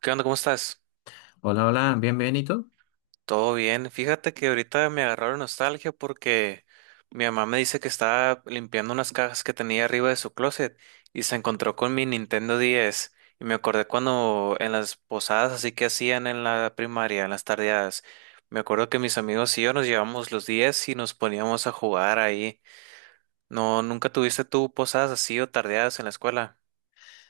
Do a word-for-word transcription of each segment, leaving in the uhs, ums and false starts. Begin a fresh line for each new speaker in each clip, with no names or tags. ¿Qué onda? ¿Cómo estás?
Hola, hola, bienvenido.
Todo bien. Fíjate que ahorita me agarraron nostalgia porque mi mamá me dice que estaba limpiando unas cajas que tenía arriba de su closet y se encontró con mi Nintendo diez. Y me acordé cuando en las posadas así que hacían en la primaria, en las tardeadas, me acuerdo que mis amigos y yo nos llevamos los diez y nos poníamos a jugar ahí. No, ¿nunca tuviste tú posadas así o tardeadas en la escuela?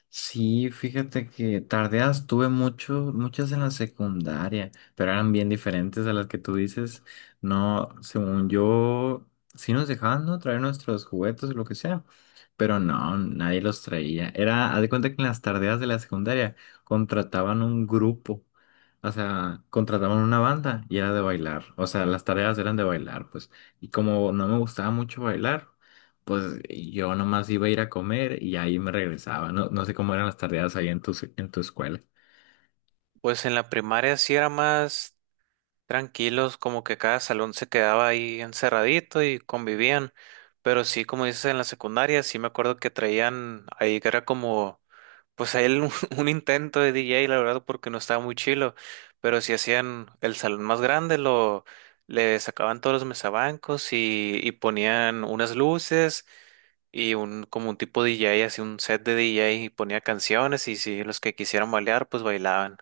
Sí, fíjate que tardeas tuve mucho, muchas en la secundaria, pero eran bien diferentes a las que tú dices. No, según yo, sí nos dejaban, ¿no? Traer nuestros juguetes o lo que sea, pero no, nadie los traía. Era, haz de cuenta que en las tardeas de la secundaria contrataban un grupo, o sea, contrataban una banda y era de bailar. O sea, las tareas eran de bailar, pues. Y como no me gustaba mucho bailar, pues yo nomás iba a ir a comer y ahí me regresaba. No, no sé cómo eran las tareas ahí en tu, se- en tu escuela.
Pues en la primaria sí era más tranquilos, como que cada salón se quedaba ahí encerradito y convivían. Pero sí, como dices, en la secundaria sí me acuerdo que traían ahí que era como, pues ahí el- un, intento de D J, la verdad, porque no estaba muy chilo. Pero si hacían el salón más grande, lo le sacaban todos los mesabancos y, y ponían unas luces y un como un tipo D J, así un set de D J y ponía canciones y si los que quisieran bailar, pues bailaban.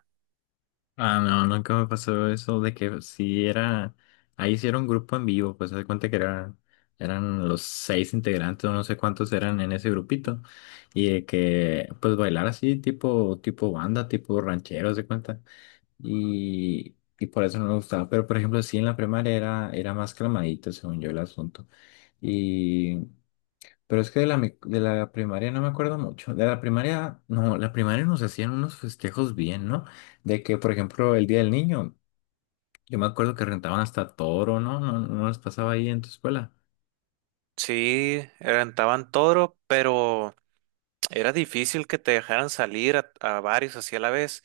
Ah, no, nunca me pasó eso de que si era, ahí sí era un grupo en vivo, pues se da cuenta que era, eran los seis integrantes, o no sé cuántos eran en ese grupito, y de que pues bailar así tipo, tipo banda, tipo ranchero, se cuenta. Y, y por eso no me gustaba. Pero por ejemplo, sí en la primaria era, era más calmadito, según yo, el asunto. Pero es que de la, mi- de la primaria no me acuerdo mucho. De la primaria, no, la primaria nos hacían unos festejos bien, ¿no? De que, por ejemplo, el Día del Niño, yo me acuerdo que rentaban hasta toro, ¿no? No, no no les pasaba ahí en tu escuela.
Sí, rentaban todo, pero era difícil que te dejaran salir a, a varios así a la vez,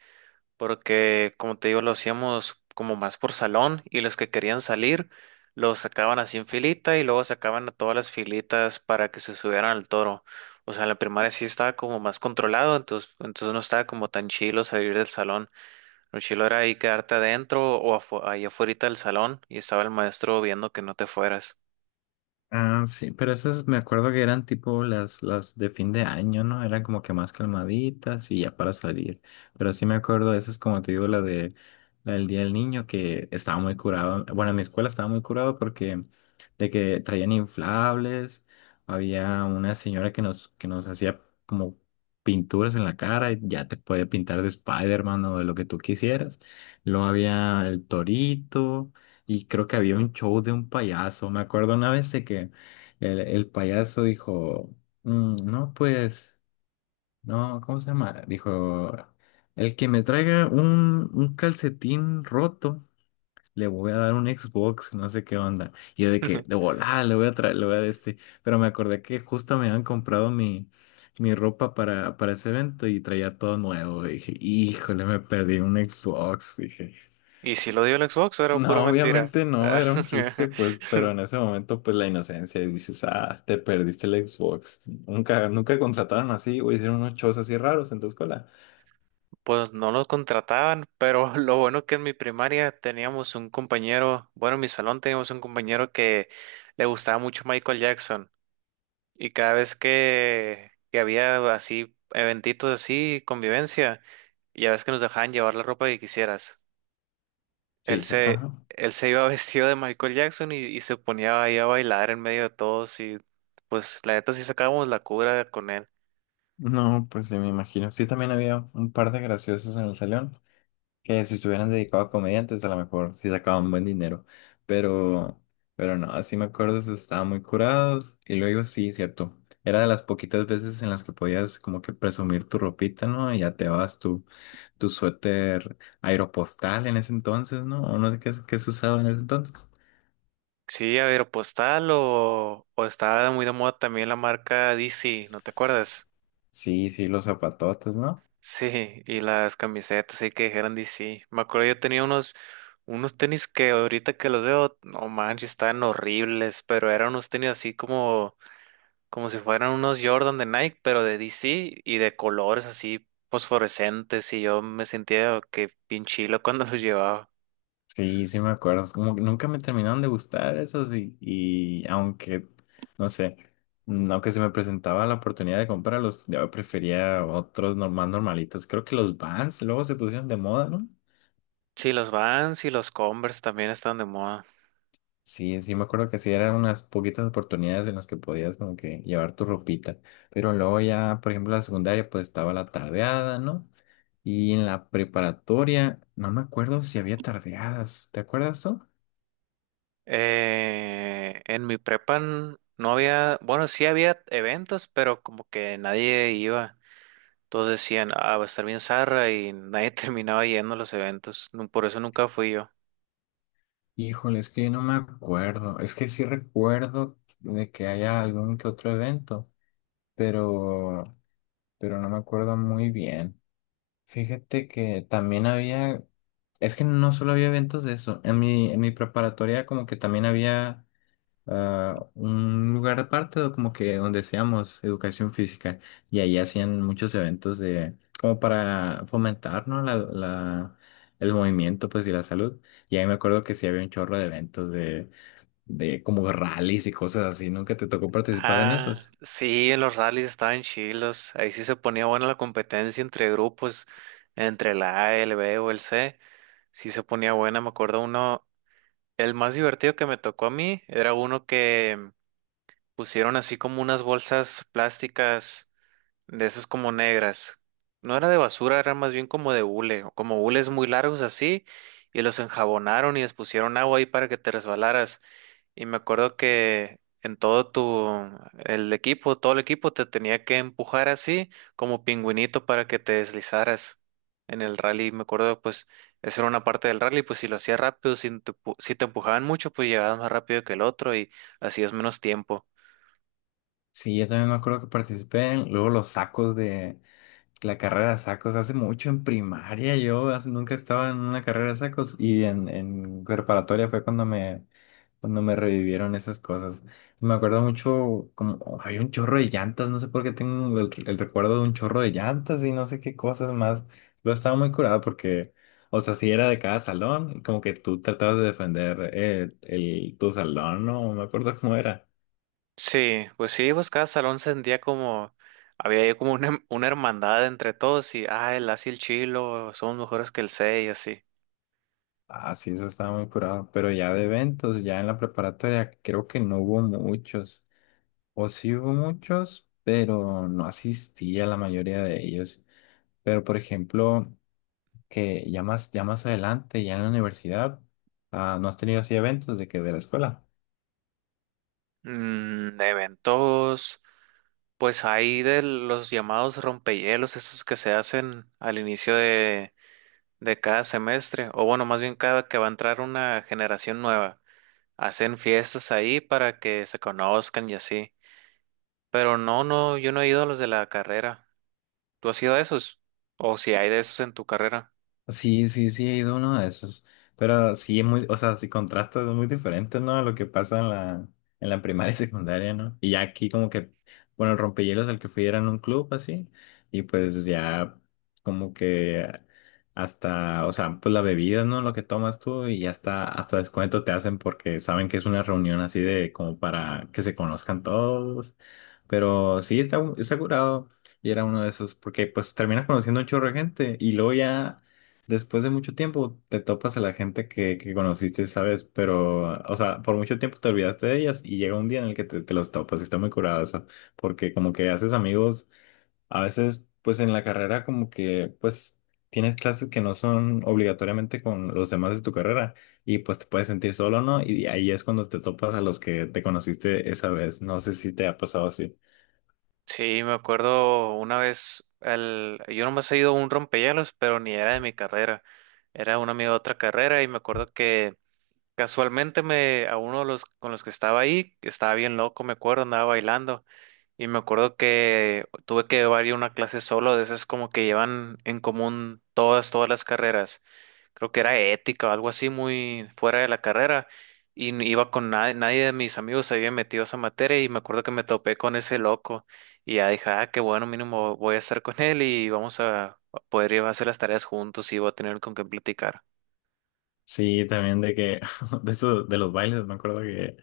porque como te digo, lo hacíamos como más por salón y los que querían salir los sacaban así en filita y luego sacaban a todas las filitas para que se subieran al toro. O sea, en la primaria sí estaba como más controlado, entonces, entonces no estaba como tan chilo salir del salón. Lo chilo era ahí quedarte adentro o afu- ahí afuera del salón y estaba el maestro viendo que no te fueras.
Ah, sí, pero esas me acuerdo que eran tipo las, las de fin de año, ¿no? Eran como que más calmaditas y ya para salir. Pero sí me acuerdo, de esas como te digo, la de la del Día del Niño, que estaba muy curado. Bueno, en mi escuela estaba muy curado porque de que traían inflables, había una señora que nos, que nos hacía como pinturas en la cara y ya te puede pintar de Spider-Man o de lo que tú quisieras. Luego había el torito. Y creo que había un show de un payaso. Me acuerdo una vez de que el, el payaso dijo, "Mm, no, pues, no, ¿cómo se llama?". Dijo, "El que me traiga un, un calcetín roto, le voy a dar un Xbox", no sé qué onda. Y yo de que, de volada, le voy a traer, le voy a dar este. Pero me acordé que justo me habían comprado mi, mi ropa para, para ese evento y traía todo nuevo. Y dije, híjole, me perdí un Xbox, dije.
¿Y si lo dio el Xbox, o era pura
No,
mentira?
obviamente no, era un chiste, pues, pero en ese momento, pues, la inocencia y dices, ah, te perdiste el Xbox. Nunca, nunca contrataron así o hicieron unos shows así raros en tu escuela.
Pues no lo contrataban, pero lo bueno que en mi primaria teníamos un compañero, bueno, en mi salón teníamos un compañero que le gustaba mucho Michael Jackson y cada vez que, que había así eventitos así, convivencia, ya ves que nos dejaban llevar la ropa que quisieras. Él
Sí, sí.
se,
Ajá.
él se iba vestido de Michael Jackson y, y se ponía ahí a bailar en medio de todos y pues la neta sí sacábamos la cura con él.
No, pues sí, me imagino. Sí, también había un par de graciosos en el salón. Que si estuvieran dedicados a comediantes, a lo mejor sí sacaban buen dinero. Pero, pero no, así me acuerdo, se estaban muy curados. Y luego sí, cierto. Era de las poquitas veces en las que podías como que presumir tu ropita, ¿no? Y ya te vas tu, tu suéter aeropostal en ese entonces, ¿no? O no sé qué, qué se usaba en ese entonces.
Sí, Aeropostal o, o estaba muy de moda también la marca D C, ¿no te acuerdas?
Sí, sí, los zapatotes, ¿no?
Sí, y las camisetas sí que dijeron D C. Me acuerdo yo tenía unos, unos tenis que ahorita que los veo, no manches, están horribles, pero eran unos tenis así como, como si fueran unos Jordan de Nike, pero de D C y de colores así fosforescentes y yo me sentía que pinchilo cuando los llevaba.
Sí, sí me acuerdo. Es como que nunca me terminaron de gustar esos y, y aunque, no sé, mm, aunque se me presentaba la oportunidad de comprarlos, yo prefería otros normal normalitos. Creo que los Vans luego se pusieron de moda, ¿no?
Sí, los Vans y los Converse también están de moda.
Sí, sí me acuerdo que sí eran unas poquitas oportunidades en las que podías como que llevar tu ropita. Pero luego ya, por ejemplo, la secundaria pues estaba la tardeada, ¿no? Y en la preparatoria, no me acuerdo si había tardeadas. ¿Te acuerdas tú?
Eh, en mi prepa n- no había, bueno, sí había eventos, pero como que nadie iba. Todos decían, ah, va a estar bien zarra y nadie terminaba yendo a los eventos. Nu- Por eso nunca fui yo.
Híjole, es que yo no me acuerdo. Es que sí recuerdo de que haya algún que otro evento, pero, pero no me acuerdo muy bien. Fíjate que también había, es que no solo había eventos de eso. En mi, en mi preparatoria como que también había ah, un lugar aparte, o como que donde hacíamos educación física y ahí hacían muchos eventos de, como para fomentar, ¿no? La, la, el movimiento, pues, y la salud. Y ahí me acuerdo que sí había un chorro de eventos de de como rallies y cosas así, ¿no? Que te tocó participar en
Ah,
esas.
sí, en los rallies estaban chilos. Ahí sí se ponía buena la competencia entre grupos, entre la A, el B o el C. Sí se ponía buena. Me acuerdo uno, el más divertido que me tocó a mí era uno que pusieron así como unas bolsas plásticas, de esas como negras. No era de basura, era más bien como de hule, o como hules muy largos así, y los enjabonaron y les pusieron agua ahí para que te resbalaras. Y me acuerdo que en todo tu, el equipo, todo el equipo te tenía que empujar así, como pingüinito para que te deslizaras en el rally. Me acuerdo, pues, esa era una parte del rally, pues si lo hacías rápido, si te, empu- si te empujaban mucho, pues llegabas más rápido que el otro y hacías menos tiempo.
Sí, yo también me acuerdo que participé en luego los sacos de, la carrera de sacos, hace mucho en primaria yo hace- nunca estaba en una carrera de sacos y en, en preparatoria fue cuando me, cuando me revivieron esas cosas. Me acuerdo mucho como oh, había un chorro de llantas, no sé por qué tengo el, el recuerdo de un chorro de llantas y no sé qué cosas más. Pero estaba muy curado porque, o sea, si era de cada salón, y como que tú tratabas de defender eh, el, tu salón, no, no me acuerdo cómo era.
Sí, pues sí, pues cada salón sentía como, había ahí como una, una hermandad entre todos y, ah, el Asi y el Chilo, somos mejores que el C y así.
Ah, sí, eso estaba muy curado. Pero ya de eventos, ya en la preparatoria, creo que no hubo muchos. O sí hubo muchos, pero no asistí a la mayoría de ellos. Pero, por ejemplo, que ya más, ya más adelante, ya en la universidad, ah, ¿no has tenido así eventos de que de la escuela?
Mm, de eventos, pues hay de los llamados rompehielos, esos que se hacen al inicio de, de cada semestre, o bueno, más bien cada que va a entrar una generación nueva, hacen fiestas ahí para que se conozcan y así. Pero no, no, yo no he ido a los de la carrera. ¿Tú has ido a esos? ¿O si hay de esos en tu carrera?
Sí, sí, sí, he ido a uno de esos. Pero sí es muy, o sea, si contrastas es muy diferente, ¿no? A lo que pasa en la, en la primaria y secundaria, ¿no? Y ya aquí como que, bueno, el rompehielos al que fui era en un club así, y pues ya como que hasta, o sea, pues la bebida, ¿no? Lo que tomas tú y hasta, hasta descuento te hacen porque saben que es una reunión así de como para que se conozcan todos. Pero sí está, está curado. Y era uno de esos, porque pues terminas conociendo un chorro de gente y luego ya después de mucho tiempo te topas a la gente que, que conociste, ¿sabes? Pero, o sea, por mucho tiempo te olvidaste de ellas y llega un día en el que te, te los topas y está muy curado eso, porque como que haces amigos, a veces pues en la carrera como que pues tienes clases que no son obligatoriamente con los demás de tu carrera y pues te puedes sentir solo, ¿no? Y ahí es cuando te topas a los que te conociste esa vez, no sé si te ha pasado así.
Sí, me acuerdo una vez, al, yo nomás he ido a un rompehielos, pero ni era de mi carrera, era un amigo de otra carrera y me acuerdo que casualmente me, a uno de los con los que estaba ahí, que estaba bien loco, me acuerdo, andaba bailando y me acuerdo que tuve que llevar yo una clase solo, de esas como que llevan en común todas, todas las carreras. Creo que era ética o algo así muy fuera de la carrera. Y n- iba con nadie, nadie de mis amigos se había metido a esa materia y me acuerdo que me topé con ese loco. Y ya dije, ah, qué bueno, mínimo voy a estar con él y vamos a a poder ir a hacer las tareas juntos y voy a tener con quien platicar.
Sí, también de que, de eso, de los bailes, me acuerdo que...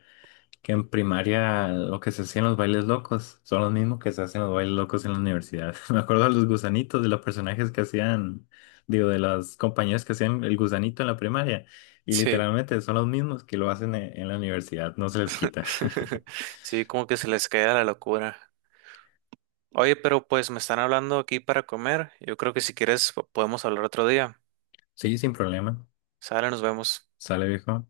que en primaria lo que se hacía en los bailes locos son los mismos que se hacen los bailes locos en la universidad. Me acuerdo de los gusanitos, de los personajes que hacían, digo, de los compañeros que hacían el gusanito en la primaria. Y
Sí.
literalmente son los mismos que lo hacen en, en la universidad, no se les quita.
Sí, como que se les cae la locura. Oye, pero pues me están hablando aquí para comer. Yo creo que si quieres po- podemos hablar otro día.
Sí, sin problema.
Sale, nos vemos.
Sale, viejo.